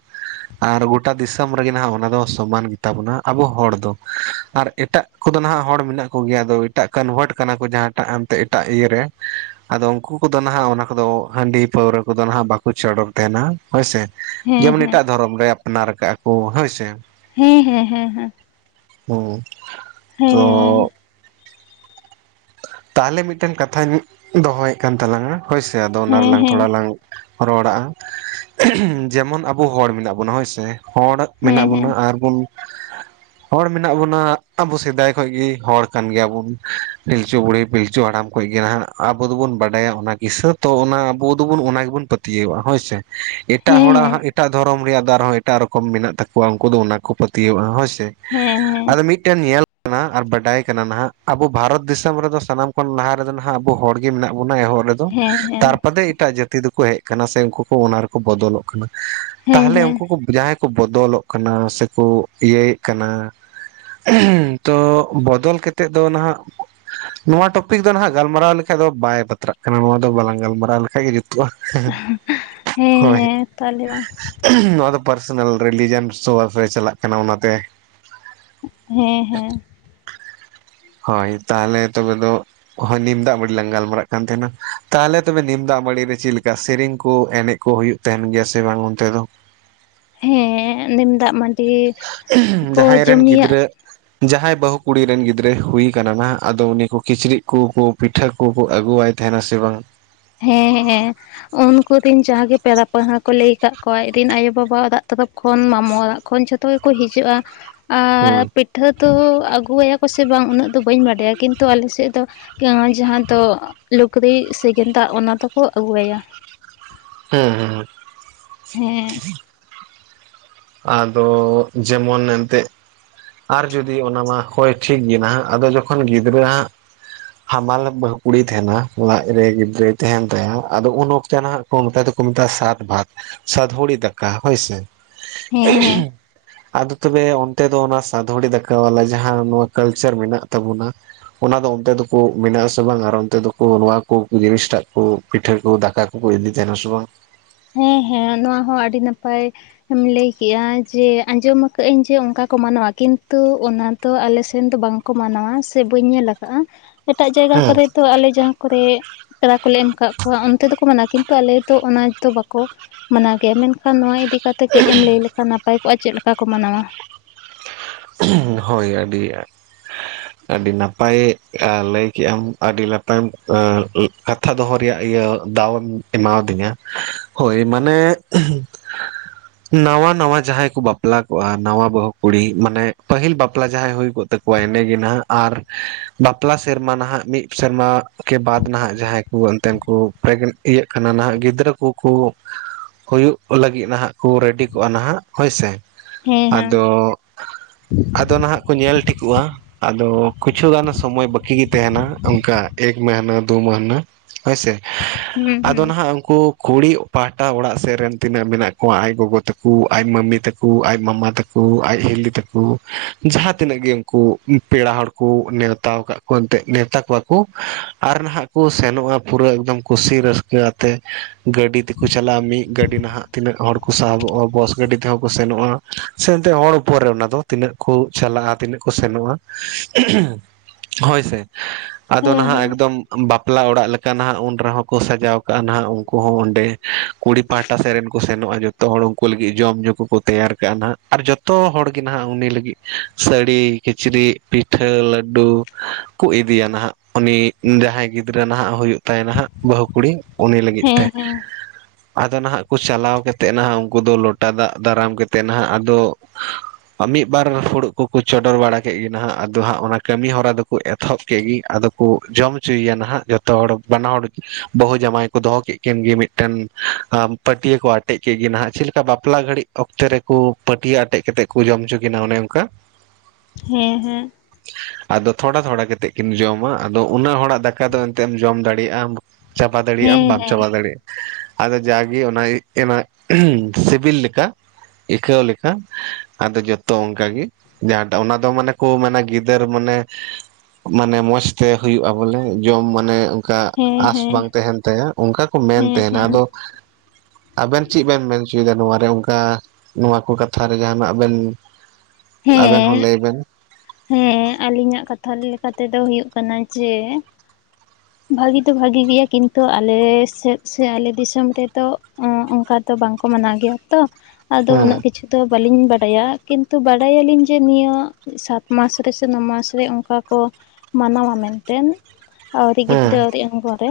ᱟᱨ ᱜᱚᱴᱟ ᱫᱤᱥᱚᱢ ᱨᱮᱜᱮ ᱦᱟᱜ ᱚᱱᱟ ᱫᱚ ᱥᱚᱢᱟᱱ ᱜᱮ ᱛᱟᱵᱚᱱᱟ ᱟᱵᱚ ᱦᱚᱲ ᱫᱚ᱾ ᱟᱨ ᱮᱴᱟᱜ ᱠᱚᱫᱚ ᱱᱟᱦᱟᱜ ᱦᱚᱲ ᱢᱮᱱᱟᱜ ᱠᱚᱜᱮᱭᱟ ᱟᱫᱚ ᱮᱴᱟᱜ ᱠᱚᱱᱵᱷᱟᱨᱴ ᱟᱠᱟᱱᱟ ᱠᱚ ᱡᱟᱦᱟᱸᱴᱟᱜ ᱮᱛᱮᱡ ᱮᱴᱟᱜ ᱤᱭᱟᱹ ᱨᱮ᱾ ᱟᱫᱚ ᱩᱱᱠᱩ ᱠᱚᱫᱚ ᱦᱟᱜ ᱚᱱᱟ ᱠᱚᱫᱚ ᱦᱟᱺᱰᱤ ᱯᱟᱹᱣᱨᱟᱹ ᱠᱚᱫᱚ ᱦᱟᱜ ᱵᱟᱠᱚ ᱪᱚᱰᱚᱨ ᱛᱟᱦᱮᱱᱟ᱾ ᱦᱳᱭ ᱥᱮ ᱦᱮᱸ ᱡᱮᱢᱚᱱ ᱦᱮᱸ ᱮᱴᱟᱜ ᱫᱷᱚᱨᱚᱢ ᱨᱮ ᱟᱯᱱᱟᱨ ᱟᱠᱟᱜᱼᱟ ᱠᱚ ᱦᱳᱭ ᱥᱮ᱾ ᱦᱮᱸ, ᱦᱮᱸ, ᱦᱮᱸ, ᱦᱮᱸ᱾ ᱦᱩᱸ, ᱛᱚ ᱛᱟᱦᱚᱞᱮ ᱢᱤᱫᱴᱮᱱ ᱠᱟᱛᱷᱟᱧ ᱫᱚᱦᱚᱭᱮᱫ ᱠᱟᱱ ᱛᱟᱞᱟᱝᱟ ᱦᱳᱭ ᱥᱮ ᱟᱫᱚ ᱚᱱᱟ ᱦᱮᱸ ᱨᱮᱞᱟᱝ ᱦᱮᱸ ᱛᱷᱚᱲᱟ ᱞᱟᱝ ᱨᱚᱲ ᱟᱜᱼᱟ ᱡᱮᱢᱚᱱ ᱟᱵᱚ ᱦᱚᱲ ᱢᱮᱱᱟᱜ ᱵᱚᱱᱟ ᱦᱳᱭ ᱥᱮ, ᱦᱚᱲ ᱢᱮᱱᱟᱜ ᱦᱮᱸ ᱵᱚᱱᱟ ᱟᱨ ᱵᱩᱱ ᱦᱚᱲ ᱢᱮᱱᱟᱜ ᱵᱚᱱᱟ ᱟᱵᱚ ᱥᱮᱫᱟᱭ ᱠᱷᱚᱱ ᱜᱮ ᱦᱚᱲ ᱠᱟᱱ ᱜᱮᱭᱟ ᱵᱚᱱ᱾ ᱯᱤᱞᱪᱩ ᱵᱩᱲᱦᱤ ᱯᱤᱞᱪᱩ ᱦᱟᱲᱟᱢ ᱠᱷᱚᱱ ᱜᱮ ᱱᱟᱦᱟᱜ ᱟᱵᱚ ᱫᱚᱵᱚᱱ ᱵᱟᱰᱟᱭᱟ ᱚᱱᱟ ᱠᱤᱥᱟᱹ ᱛᱚ ᱚᱱᱟ ᱟᱵᱚ ᱫᱚᱵᱚᱱ ᱚᱱᱟ ᱜᱮᱵᱚᱱ ᱯᱟᱹᱛ ᱭᱟᱹᱣ ᱟᱜ-ᱟ ᱦᱳᱭ ᱥᱮ᱾ ᱮᱴᱟᱜ ᱦᱚᱲᱟᱜ ᱦᱮᱸ ᱦᱮᱸ ᱦᱟᱜ ᱮᱴᱟᱜ ᱫᱷᱚᱨᱚᱢ ᱨᱮᱭᱟᱜ ᱫᱟᱨ ᱦᱚᱸ ᱮᱴᱟᱜ ᱨᱚᱠᱚᱢ ᱢᱮᱱᱟᱜ ᱛᱟᱠᱚᱣᱟ ᱩᱱᱠᱩ ᱫᱚ ᱚᱱᱟ ᱠᱚ ᱯᱟᱹᱛᱭᱟᱹᱣᱟᱜᱼᱟ ᱦᱳᱭ ᱥᱮ᱾ ᱦᱮᱸ, ᱦᱮᱸ᱾ ᱟᱫᱚ ᱢᱤᱫᱴᱮᱱ ᱧᱮᱞ ᱟᱠᱟᱱᱟ ᱟᱨ ᱵᱟᱰᱟᱭ ᱟᱠᱟᱱᱟ ᱱᱟᱦᱟᱜ ᱟᱵᱚ ᱵᱷᱟᱨᱚᱛ ᱫᱤᱥᱚᱢ ᱨᱮᱫᱚ ᱥᱟᱱᱟᱢ ᱠᱷᱚᱱ ᱞᱟᱦᱟ ᱨᱮᱫᱚ ᱱᱟᱜ ᱟᱵᱚ ᱦᱚᱲ ᱜᱮ ᱢᱮᱱᱟᱜ ᱵᱚᱱᱟ ᱮᱦᱚᱵ ᱨᱮᱫᱚ ᱦᱮᱸ ᱦᱮᱸ ᱦᱮᱸ ᱛᱟᱨ ᱯᱟᱫᱮ ᱮᱴᱟᱜ ᱡᱟᱹ ᱛᱤ ᱫᱚᱠᱚ ᱦᱮᱡ ᱟᱠᱟᱱᱟ ᱥᱮ ᱩᱱᱠᱩ ᱠᱚ ᱚᱱᱟ ᱨᱮᱠᱚ ᱵᱚᱫᱚᱞᱚᱜ ᱠᱟᱱᱟ ᱦᱮᱸ ᱦᱮᱸ ᱦᱮᱸ ᱛᱟᱦᱚᱞᱮ ᱦᱮᱸ ᱩᱱᱠᱩ ᱠᱚ ᱡᱟᱦᱟᱸᱭ ᱠᱚ ᱵᱚᱫᱚᱞᱚᱜ ᱠᱟᱱᱟ ᱥᱮ ᱠᱚ ᱤᱭᱟᱹᱭᱮᱫ ᱠᱟᱱᱟ᱾ ᱛᱚ ᱵᱚᱫᱚᱞ ᱠᱟᱛᱮᱫ ᱫᱚ ᱱᱟᱦᱟᱜ ᱱᱚᱣᱟ ᱴᱚᱯᱤᱠ ᱫᱚ ᱱᱟᱦᱟᱜ ᱜᱟᱞᱢᱟᱨᱟᱣ ᱞᱮᱠᱷᱟᱡ ᱫᱚ ᱵᱟᱭ ᱵᱟᱛᱨᱟᱜ ᱠᱟᱱᱟ ᱱᱚᱣᱟ ᱫᱚ ᱵᱟᱞᱟᱝ ᱜᱟᱞᱢᱟᱨᱟᱣ ᱞᱮᱠᱷᱟᱡ ᱜᱮ ᱡᱩᱛᱩᱜᱼᱟ᱾ ᱦᱮᱸ ᱦᱳᱭ᱾ ᱦᱮᱸ ᱛᱟᱦᱚᱞᱮ ᱢᱟ ᱱᱚᱣᱟ ᱫᱚ ᱯᱟᱨᱥᱳᱱᱟᱞ ᱨᱤᱞᱤᱡᱤᱭᱚᱱ ᱥᱳ ᱟᱯ ᱨᱮ ᱪᱟᱞᱟᱜ ᱠᱟᱱᱟ ᱚᱱᱟ ᱛᱮ ᱦᱮᱸ, ᱦᱮᱸ᱾ ᱦᱳᱭ ᱛᱟᱦᱚᱞᱮ ᱛᱚᱵᱮ ᱫᱚ ᱦᱳᱭ ᱱᱤᱢ ᱫᱟᱜ ᱢᱟᱹᱲᱤ ᱞᱟᱝ ᱜᱟᱞᱢᱟᱨᱟᱜ ᱠᱟᱱ ᱛᱟᱦᱮᱱᱟ ᱛᱟᱦᱚᱞᱮ ᱛᱚᱵᱮ ᱱᱤᱢ ᱫᱟᱜ ᱢᱟᱹᱲᱤ ᱨᱮ ᱪᱮᱫ ᱞᱮᱠᱟ ᱥᱮᱨᱮᱧ ᱠᱚ ᱮᱱᱮᱡ ᱠᱚ ᱦᱩᱭᱩᱜ ᱛᱟᱦᱮᱱ ᱜᱮᱭᱟ ᱥᱮ ᱵᱟᱝ ᱚᱱᱛᱮ ᱫᱚ? ᱦᱮᱸ ᱱᱤᱢ ᱫᱟᱜ ᱢᱟᱹᱰᱤ ᱠᱚ ᱡᱟᱦᱟᱸᱭ ᱡᱚᱢ ᱨᱮᱱ ᱧᱩᱭᱟᱜ ᱜᱤᱫᱽᱨᱟᱹ ᱡᱟᱦᱟᱸᱭ ᱵᱟᱹᱦᱩ ᱠᱩᱲᱤ ᱨᱮᱱ ᱜᱤᱫᱽᱨᱟᱹ ᱦᱩᱭ ᱠᱟᱱᱟ ᱱᱟᱦᱟᱜ ᱟᱫᱚ ᱩᱱᱤ ᱠᱩ ᱠᱤᱪᱨᱤᱡ ᱠᱚᱠᱚ ᱯᱤᱴᱷᱟᱹ ᱠᱚᱠᱚ ᱟᱹᱜᱩᱣᱟᱭ ᱛᱟᱦᱮᱱᱟ ᱥᱮ ᱵᱟᱝ? ᱦᱮᱸ, ᱦᱮᱸ᱾ ᱩᱱᱠᱩ ᱨᱤᱱ ᱡᱟᱦᱟᱸ ᱜᱮ ᱯᱮᱲᱟ ᱯᱟᱹᱲᱦᱟᱹ ᱠᱚ ᱞᱟᱹᱭ ᱟᱠᱟᱫ ᱠᱚᱣᱟ ᱟᱡ ᱨᱮᱱ ᱟᱭᱳ-ᱵᱟᱵᱟ ᱚᱲᱟᱜ ᱛᱚᱨᱚᱯ ᱠᱷᱚᱱ ᱢᱟᱢᱚ ᱚᱲᱟᱜ ᱠᱷᱚᱱ ᱡᱷᱚᱛᱚ ᱜᱮᱠᱚ ᱦᱤᱡᱩᱜ-ᱟ᱾ ᱦᱩᱸ ᱟᱨ ᱯᱤᱴᱷᱟᱹ ᱫᱚ ᱟᱹᱜᱩᱣᱟᱭᱟ ᱠᱚ ᱥᱮ ᱵᱟᱝ ᱩᱱᱟᱹᱜ ᱫᱚ ᱵᱟᱧ ᱵᱟᱰᱟᱭᱟ ᱠᱤᱱᱛᱩ ᱟᱞᱮ ᱥᱮᱫ ᱫᱚ ᱡᱟᱦᱟᱸ ᱫᱚ ᱞᱩᱠᱲᱤᱡ ᱥᱮ ᱜᱮᱸᱫᱟᱜ ᱚᱱᱟ ᱫᱚᱠᱚ ᱟᱜᱩ ᱟᱭᱟ᱾ ᱦᱩᱸ, ᱦᱩᱸ᱾ ᱦᱮᱸ᱾ ᱟᱫᱚ ᱡᱮᱢᱚᱱ ᱮᱱᱛᱮᱜ ᱟᱨ ᱡᱩᱫᱤ ᱚᱱᱟᱢᱟ ᱦᱳᱭ ᱴᱷᱤᱠ ᱜᱮ ᱱᱟᱦᱟᱸᱜ ᱟᱫᱚ ᱡᱚᱠᱷᱚᱱ ᱜᱤᱫᱽᱨᱟᱹ ᱦᱟᱸᱜ ᱦᱟᱢᱟᱞ ᱵᱟᱹᱦᱩ ᱠᱩᱲᱤ ᱛᱟᱦᱮᱸᱱᱟ ᱞᱟᱡ ᱨᱮ ᱜᱤᱫᱽᱨᱟᱹᱭ ᱛᱟᱦᱮᱸᱱ ᱛᱟᱭᱟ ᱟᱫᱚ ᱩᱱ ᱚᱠᱛᱮ ᱱᱟᱦᱟᱸᱜ ᱠᱚ [unintelligible] ᱫᱚ ᱠᱚ ᱢᱮᱛᱟᱭ ᱥᱟᱛ ᱵᱷᱟᱛ ᱥᱟᱫ ᱵᱷᱩᱲᱤ ᱫᱟᱠᱟ ᱦᱳᱭ ᱥᱮ, ᱦᱮᱸ ᱦᱮᱸ ᱟᱫᱚ ᱛᱚᱵᱮ ᱚᱱᱛᱮ ᱫᱚ ᱚᱱᱟ ᱥᱟᱫᱵᱷᱩᱲᱤ ᱫᱟᱠᱟ ᱵᱟᱞᱟ ᱡᱟᱦᱟᱸ ᱱᱚᱣᱟ ᱠᱟᱞᱪᱟᱨ ᱢᱮᱱᱟᱜ ᱛᱟᱵᱚᱱᱟ, ᱚᱱᱟ ᱫᱚ ᱚᱱᱛᱮ ᱫᱚᱠᱚ ᱢᱮᱱᱟᱜ-ᱟ ᱥᱮ ᱵᱟᱝ ᱟᱨ ᱚᱱᱛᱮ ᱫᱚᱠᱚ ᱱᱚᱣᱟ ᱠᱚ ᱡᱤᱱᱤᱥᱴᱟᱜ ᱠᱩ ᱯᱤᱴᱟᱹ ᱠᱩ ᱫᱟᱠᱟ ᱠᱩᱠᱩ ᱤᱫᱤᱭ ᱛᱟᱦᱮᱸᱱᱟ ᱥᱮ ᱵᱟᱝ? ᱦᱮᱸ ᱦᱮᱸ ᱱᱚᱣᱟ ᱦᱚᱸ ᱟᱹᱰᱤ ᱱᱟᱯᱟᱭ ᱮᱢ ᱞᱟᱹᱭ ᱠᱮᱜ-ᱟ ᱡᱮ ᱟᱸᱡᱚᱢ ᱠᱟᱫᱟᱹᱧ ᱡᱮ ᱚᱱᱠᱟ ᱠᱚ ᱢᱟᱱᱟᱣᱟ, ᱠᱤᱱᱛᱩ ᱚᱱᱟ ᱛᱚ ᱟᱞᱮ ᱥᱮᱱ ᱫᱚ ᱵᱟᱝ ᱠᱚ ᱢᱟᱱᱟᱣᱟ ᱥᱮ ᱵᱟᱹᱧ ᱧᱮᱞ ᱠᱟᱜ-ᱟ, ᱮᱴᱟᱜ ᱡᱟᱭᱜᱟ ᱠᱚᱨᱮ ᱦᱮᱸ ᱛᱚ ᱟᱞᱮ ᱡᱟᱦᱟᱸ ᱠᱚᱨᱮᱜ ᱯᱮᱲᱟ ᱠᱚᱞᱮ ᱮᱢ ᱠᱟᱜ ᱠᱚᱣᱟ ᱚᱱᱛᱮ ᱫᱚᱠᱚ ᱢᱟᱱᱟᱣᱟ ᱠᱤᱱᱛᱩ ᱟᱞᱮ ᱫᱚ ᱚᱱᱟ ᱛᱚ ᱵᱟᱠᱚ ᱢᱟᱱᱟᱣ ᱜᱮᱭᱟ, ᱢᱮᱱᱠᱷᱟᱱ ᱱᱚᱣᱟ ᱤᱫᱤ ᱠᱟᱛᱮᱫ ᱠᱟᱹᱡ ᱮᱢ ᱞᱟᱹᱭ ᱞᱮᱠᱷᱟᱱ ᱱᱟᱯᱟᱭ ᱠᱚᱜ-ᱟ ᱪᱮᱫ ᱞᱮᱠᱟ ᱠᱚ ᱢᱟᱱᱟᱣᱟ᱾ ᱦᱳᱭ ᱟᱹᱰᱤ ᱟᱹᱰᱤ ᱱᱟᱯᱟᱭ ᱟ ᱞᱟᱹᱭ ᱠᱮᱜ ᱟᱢ ᱟᱹᱰᱤ ᱞᱟᱛᱟᱢ ᱠᱟᱛᱷᱟ ᱫᱚᱦᱚ ᱨᱮᱭᱟᱜ ᱤᱭᱟᱹ ᱫᱟᱣᱮᱢ ᱮᱢᱟᱫᱤᱧᱟ ᱦᱳᱭ ᱢᱟᱱᱮ [unintelligible] ᱱᱟᱶᱟ ᱱᱟᱶᱟ ᱡᱟᱦᱟᱸᱭ ᱠᱚ ᱵᱟᱯᱞᱟ ᱠᱚᱜᱼᱟ ᱱᱟᱣᱟ ᱵᱟᱦᱩ ᱠᱩᱲᱤ ᱢᱟᱱᱮ ᱯᱟᱹᱦᱤᱞ ᱵᱟᱯᱞᱟ ᱡᱟᱦᱟᱸᱭ ᱦᱩᱭ ᱠᱚᱜ ᱛᱟᱠᱚᱣᱟ ᱮᱱᱮ ᱜᱮ ᱱᱟᱦᱟᱸᱜ ᱟᱨ ᱵᱟᱯᱞᱟ ᱥᱮᱨᱢᱟ ᱱᱟᱦᱟᱸᱜ ᱢᱤᱜ ᱥᱮᱨᱢᱟ ᱠᱮ ᱵᱟᱫ ᱱᱟᱦᱟᱸᱜ ᱡᱟᱦᱟᱸᱭ ᱠᱩ ᱮᱱᱛᱮ ᱠᱩ ᱯᱨᱮᱜᱽ ᱤᱭᱟᱹᱜ ᱠᱟᱱᱟ ᱱᱟᱦᱟᱸᱜ ᱜᱤᱫᱽᱨᱟᱹ ᱠᱩᱠᱩ [unintelligible] ᱦᱩᱭᱩᱜ ᱞᱟᱹᱜᱤᱫ ᱱᱟᱦᱟᱸᱜ ᱠᱚ ᱨᱮᱰᱤ ᱠᱚᱜ-ᱟ ᱱᱟᱦᱟᱸᱜ ᱦᱳᱭ ᱥᱮ ᱦᱮᱸ ᱟᱫᱚ ᱦᱮᱸ [inaudible] ᱟᱫᱚ ᱱᱟᱦᱟᱸᱜ ᱠᱚ ᱧᱮᱞ ᱴᱷᱤᱠᱚᱜᱼᱟ ᱟᱫᱚ ᱠᱤᱪᱷᱩ ᱜᱟᱱ ᱥᱚᱢᱚᱭ ᱵᱟᱹᱠᱤᱜᱤ ᱛᱟᱦᱮᱸᱱᱟ ᱚᱱᱠᱟ ᱮᱠ ᱢᱟᱹᱦᱱᱟᱹ ᱫᱩ ᱢᱟᱹᱦᱱᱟᱹ ᱦᱳᱭ ᱥᱮ ᱦᱩᱸ ᱟᱫᱚ ᱦᱩᱸ ᱱᱟᱦᱟᱸᱜ ᱩᱱᱠᱩ ᱠᱩᱲᱤ ᱯᱟᱦᱴᱟ ᱚᱲᱟᱜ ᱥᱮᱫ ᱨᱮᱱ ᱛᱤᱱᱟᱹᱜ ᱢᱮᱱᱟᱜ ᱠᱚᱣᱟ ᱟᱡ ᱜᱚᱜᱚ ᱛᱟᱠᱚ ᱟᱡ ᱢᱟᱢᱤ ᱛᱟᱠᱚ ᱟᱡ ᱢᱟᱢᱟ ᱛᱟᱠᱚ ᱟᱡ ᱦᱤᱞᱤ ᱛᱟᱠᱩ ᱡᱟᱦᱟᱸ ᱛᱤᱱᱟᱹᱜ ᱜᱤ ᱩᱱᱠᱩ ᱯᱮᱲᱟ ᱦᱚᱲ ᱠᱩ ᱱᱮᱣᱛᱟ ᱠᱟᱜ ᱠᱩ ᱮᱱᱛᱮᱜ ᱱᱮᱣᱛᱟ ᱠᱚᱣᱟ ᱠᱩ ᱟᱨ ᱱᱟᱦᱟᱸᱜ ᱠᱚ ᱥᱮᱱᱚᱜᱼᱟ ᱯᱩᱨᱟᱹ ᱮᱠᱫᱚᱢ ᱠᱩᱥᱤ ᱨᱟᱹᱥᱠᱟᱹ ᱛᱮ ᱜᱟᱹᱰᱤ ᱛᱮᱠᱚ ᱪᱟᱞᱟᱜᱼᱟ ᱢᱤᱫ ᱜᱟᱹᱰᱤ ᱱᱟᱦᱟᱜ ᱛᱤᱱᱟᱹᱜ ᱦᱚᱲ ᱠᱚ ᱥᱟᱦᱚᱵᱚᱜᱼᱟ ᱵᱚᱥ ᱜᱟᱹᱰᱤ ᱛᱮᱦᱚᱸ ᱠᱚ ᱥᱮᱱᱚᱜᱼᱟ ᱥᱮ ᱮᱱᱛᱮᱜ ᱦᱚᱲ ᱩᱯᱚᱨ ᱨᱮ ᱚᱱᱟ ᱫᱚ ᱛᱤᱱᱟᱹᱜ ᱠᱚ ᱪᱟᱞᱟᱜᱼᱟ ᱛᱤᱱᱟᱹᱜ ᱠᱚ ᱥᱮᱱᱚᱜᱼᱟ, ᱦᱳᱭ ᱥᱮ ᱟᱫᱚ ᱱᱟᱦᱟᱸᱜ ᱮᱠᱫᱚᱢ ᱵᱟᱯᱞᱟ ᱚᱲᱟᱜ ᱞᱮᱠᱟ ᱱᱟᱦᱟᱸᱜ ᱩᱱ ᱨᱮᱦᱚᱸ ᱠᱚ ᱥᱟᱡᱟᱣ ᱠᱟᱜ-ᱟ ᱱᱟᱦᱟᱸᱜ ᱩᱱᱠᱩ ᱦᱚᱸ ᱚᱸᱰᱮ᱾ ᱠᱩᱲᱤ ᱯᱟᱦᱴᱟ ᱥᱮᱫ ᱨᱮᱱ ᱠᱚ ᱥᱮᱱᱚᱜᱼᱟ ᱡᱚᱛᱚ ᱦᱚᱲ ᱩᱱᱠᱩ ᱞᱟᱹᱜᱤᱫ ᱡᱚᱢ ᱧᱩ ᱠᱚᱠᱚ ᱛᱮᱭᱟᱨ ᱠᱟᱜᱼᱟ ᱱᱟᱦᱟᱸᱜ ᱟᱨ ᱡᱚ ᱛᱚ ᱦᱚᱲ ᱜᱮ ᱱᱟᱦᱟᱸᱜ ᱩᱱᱤ ᱞᱟᱹᱜᱤᱫ ᱥᱟᱹᱲᱤ ᱠᱤᱪᱨᱤᱡ ᱯᱤᱴᱷᱟᱹ ᱞᱟᱹᱰᱩ ᱠᱚ ᱤᱫᱤᱭᱟ ᱱᱟᱦᱟᱸᱜ ᱩᱱᱤ ᱡᱟᱦᱟᱸᱭ ᱜᱤᱫᱽᱨᱟᱹ ᱱᱟᱦᱟᱸᱜ ᱦᱩᱭᱩᱜ ᱛᱟᱭ ᱱᱟᱦᱟᱸᱜ ᱵᱟᱹᱦᱩ ᱠᱩᱲᱤ ᱩᱱᱤ ᱞᱟᱹᱜᱤᱫ ᱦᱮᱸ ᱛᱮ᱾ ᱦᱮᱸ ᱟᱫᱚ ᱱᱟᱦᱟᱸᱜ ᱠᱚ ᱪᱟᱞᱟᱣ ᱠᱟ ᱠᱟᱛᱮᱫ ᱱᱟᱦᱟᱸᱜ ᱩᱱᱠᱩ ᱫᱚ ᱞᱚᱴᱟ ᱫᱟᱜ ᱫᱟᱨᱟᱢ ᱠᱟᱛᱮᱫ ᱱᱟᱦᱟᱸᱜ ᱟᱫᱚ ᱢᱤᱫ ᱵᱟᱨ ᱯᱷᱩᱲᱩᱜ ᱠᱩᱠᱩ ᱪᱚᱰᱚᱨ ᱵᱟᱲᱟ ᱠᱮᱫ ᱜᱮ ᱱᱟᱦᱟᱸᱜ ᱟᱫᱚ ᱦᱟᱸᱜ ᱚᱱᱟ ᱠᱟᱹᱢᱤ ᱦᱚᱨᱟ ᱫᱚᱠᱩ ᱮ ᱛᱷᱚᱯ ᱠᱮᱜ ᱜᱮ ᱟᱫᱚ ᱠᱩ ᱡᱚᱢ ᱦᱚᱪᱚᱭ ᱭᱟ ᱱᱟᱦᱟᱸᱜ ᱡᱚᱛᱚ ᱦᱚᱲ ᱵᱟᱱᱟ ᱦᱚᱲ ᱵᱟᱹᱦᱩ ᱡᱟᱢᱟᱭ ᱠᱚ ᱫᱚᱦᱚ ᱠᱮᱜ ᱠᱮᱱ ᱜᱮ ᱢᱤᱫᱴᱟᱱ ᱯᱟᱹᱴᱭᱟᱹ ᱠᱚ ᱟᱴᱮᱜ ᱠᱮᱜ ᱜᱮ ᱱᱟᱦᱟᱸᱜ ᱪᱮᱫ ᱞᱮᱠᱟ ᱵᱟᱯᱞᱟ ᱜᱷᱟᱹᱲᱤᱡ ᱚᱠᱛᱮ ᱨᱮᱠᱚ ᱯᱟᱹᱴᱤᱭᱟᱹ ᱟᱼᱼ ᱴᱮᱡ ᱠᱮᱛᱮᱡ ᱠᱚ ᱡᱚᱢ ᱦᱚᱪᱚ ᱠᱤᱱᱟ ᱚᱱᱮ ᱚᱱᱠᱟ, ᱦᱮᱸ ᱦᱮᱸ᱾ ᱟᱫᱚ ᱛᱷᱚᱲᱟ ᱛᱷᱚᱲᱟ ᱠᱮᱛᱮ ᱠᱤᱱ ᱡᱚᱢᱟ ᱟᱫᱚ ᱩᱱᱟᱹᱜ ᱦᱚᱲᱟᱜ ᱫᱟᱠᱟ ᱫᱚ ᱮᱱᱛᱮᱢ ᱡᱚᱢ ᱫᱟᱲᱮᱭᱟᱜᱼᱟ ᱾ ᱪᱟᱵᱟ ᱫᱟᱲᱮᱭᱟᱜ ᱟᱢ ᱦᱮᱸ ᱵᱟᱢ ᱦᱮᱸ ᱪᱟᱵᱟ ᱫᱟᱲᱮᱭᱟᱜᱼᱟ ᱾ ᱟᱫᱚ ᱡᱟᱜᱮ ᱚᱱᱟ ᱚᱱᱟ ᱥᱤᱵᱤᱞ ᱞᱮᱠᱟ ᱟᱹᱠᱟᱹᱣ ᱞᱮᱠᱟ ᱟᱫᱚ ᱡᱚᱛᱚ ᱚᱱᱠᱟᱜ ᱜᱤ ᱡᱟᱦᱟᱸᱴᱟᱜ ᱚᱱᱟ ᱫᱚ ᱢᱟᱱᱮ ᱠᱚ ᱢᱟᱱᱮ ᱜᱤᱫᱟᱹᱨ ᱢᱟᱱᱮᱼᱼ ᱢᱟᱱᱮ ᱢᱚᱸᱡᱽᱛᱮ ᱦᱩᱭᱩᱜᱼᱟ ᱵᱚᱞᱮ ᱡᱚᱢ ᱢᱟᱱᱮᱼᱼ ᱚᱱᱠᱟ ᱦᱮᱸ ᱦᱮᱸ ᱟᱸᱥ ᱦᱮᱸ ᱵᱟᱝ ᱛᱟᱦᱮᱱ ᱛᱟᱭᱟ ᱚᱱᱠᱟ ᱠᱚ ᱢᱮᱱ ᱦᱮᱸ ᱦᱮᱸ ᱛᱟᱸᱦᱮᱱ ᱦᱮᱸ ᱟᱫᱚᱼᱼ ᱟᱵᱮᱱ ᱪᱤᱜ ᱵᱮᱱ ᱢᱮᱱ ᱩᱪᱩᱭᱫᱟ ᱱᱚᱣᱟᱨᱮ ᱚᱱᱠᱟ ᱱᱚᱣᱟ ᱠᱚ ᱠᱟᱛᱷᱟᱨᱮ ᱡᱟᱦᱟᱱᱟᱜ ᱵᱮᱱᱼᱼ ᱟᱵᱮᱱ ᱦᱮᱸ ᱦᱚᱸ ᱞᱟᱹᱭ ᱵᱮᱱᱼᱼ ᱦᱮᱸ ᱟᱹᱞᱤᱧᱟᱜ ᱠᱟᱛᱷᱟ ᱞᱮᱠᱟ ᱛᱮᱫᱚ ᱦᱩᱭᱩᱜ ᱠᱟᱱᱟ ᱡᱮᱼᱼ ᱵᱷᱟᱹᱜᱤ ᱫᱚ ᱵᱷᱟᱜᱤ ᱜᱮᱭᱟ ᱠᱤᱱᱛᱩ ᱟᱞᱮ ᱥᱮᱫ ᱥᱮ ᱟᱞᱮ ᱫᱤᱥᱚᱢ ᱨᱮᱫᱚ ᱚᱱᱠᱟᱼᱼ ᱛᱚ ᱵᱟᱝᱠᱚ ᱢᱟᱱᱟᱣ ᱜᱮᱭᱟ ᱛᱚ ᱟᱫᱚ ᱦᱮᱸ ᱩᱱᱟᱹᱜ ᱠᱤᱪᱷᱩ ᱫᱚ ᱵᱟᱹᱞᱤᱧ ᱵᱟᱰᱟᱭᱟ ᱠᱤᱱᱛᱩᱼᱼ ᱛᱚ ᱵᱟᱰᱟᱭᱟᱞᱤᱧ ᱡᱮ ᱱᱤᱭᱟᱹ ᱥᱟᱛᱢᱟᱥ ᱨᱮ ᱥᱮ ᱱᱚ ᱢᱟᱥᱨᱮ ᱚᱱᱠᱟ ᱠᱚᱼᱼ ᱢᱟᱱᱟᱣᱟ ᱢᱮᱱᱛᱮᱱ ᱟᱹᱣᱨᱤ ᱦᱮᱸ ᱛᱤᱛᱮ ᱟᱹᱣᱨᱤ ᱮᱢᱚᱜ ᱯᱚᱨᱮ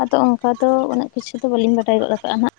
ᱟᱫᱚ ᱚᱝᱠᱟ ᱫᱚ ᱩᱱᱟᱹᱜ ᱠᱤᱪᱷᱩ ᱫᱚ ᱵᱟᱹᱞᱤᱧ ᱵᱟᱰᱟᱭ ᱜᱚᱫ ᱟᱠᱟᱜᱼᱟ ᱱᱟᱦᱟᱜᱼᱼ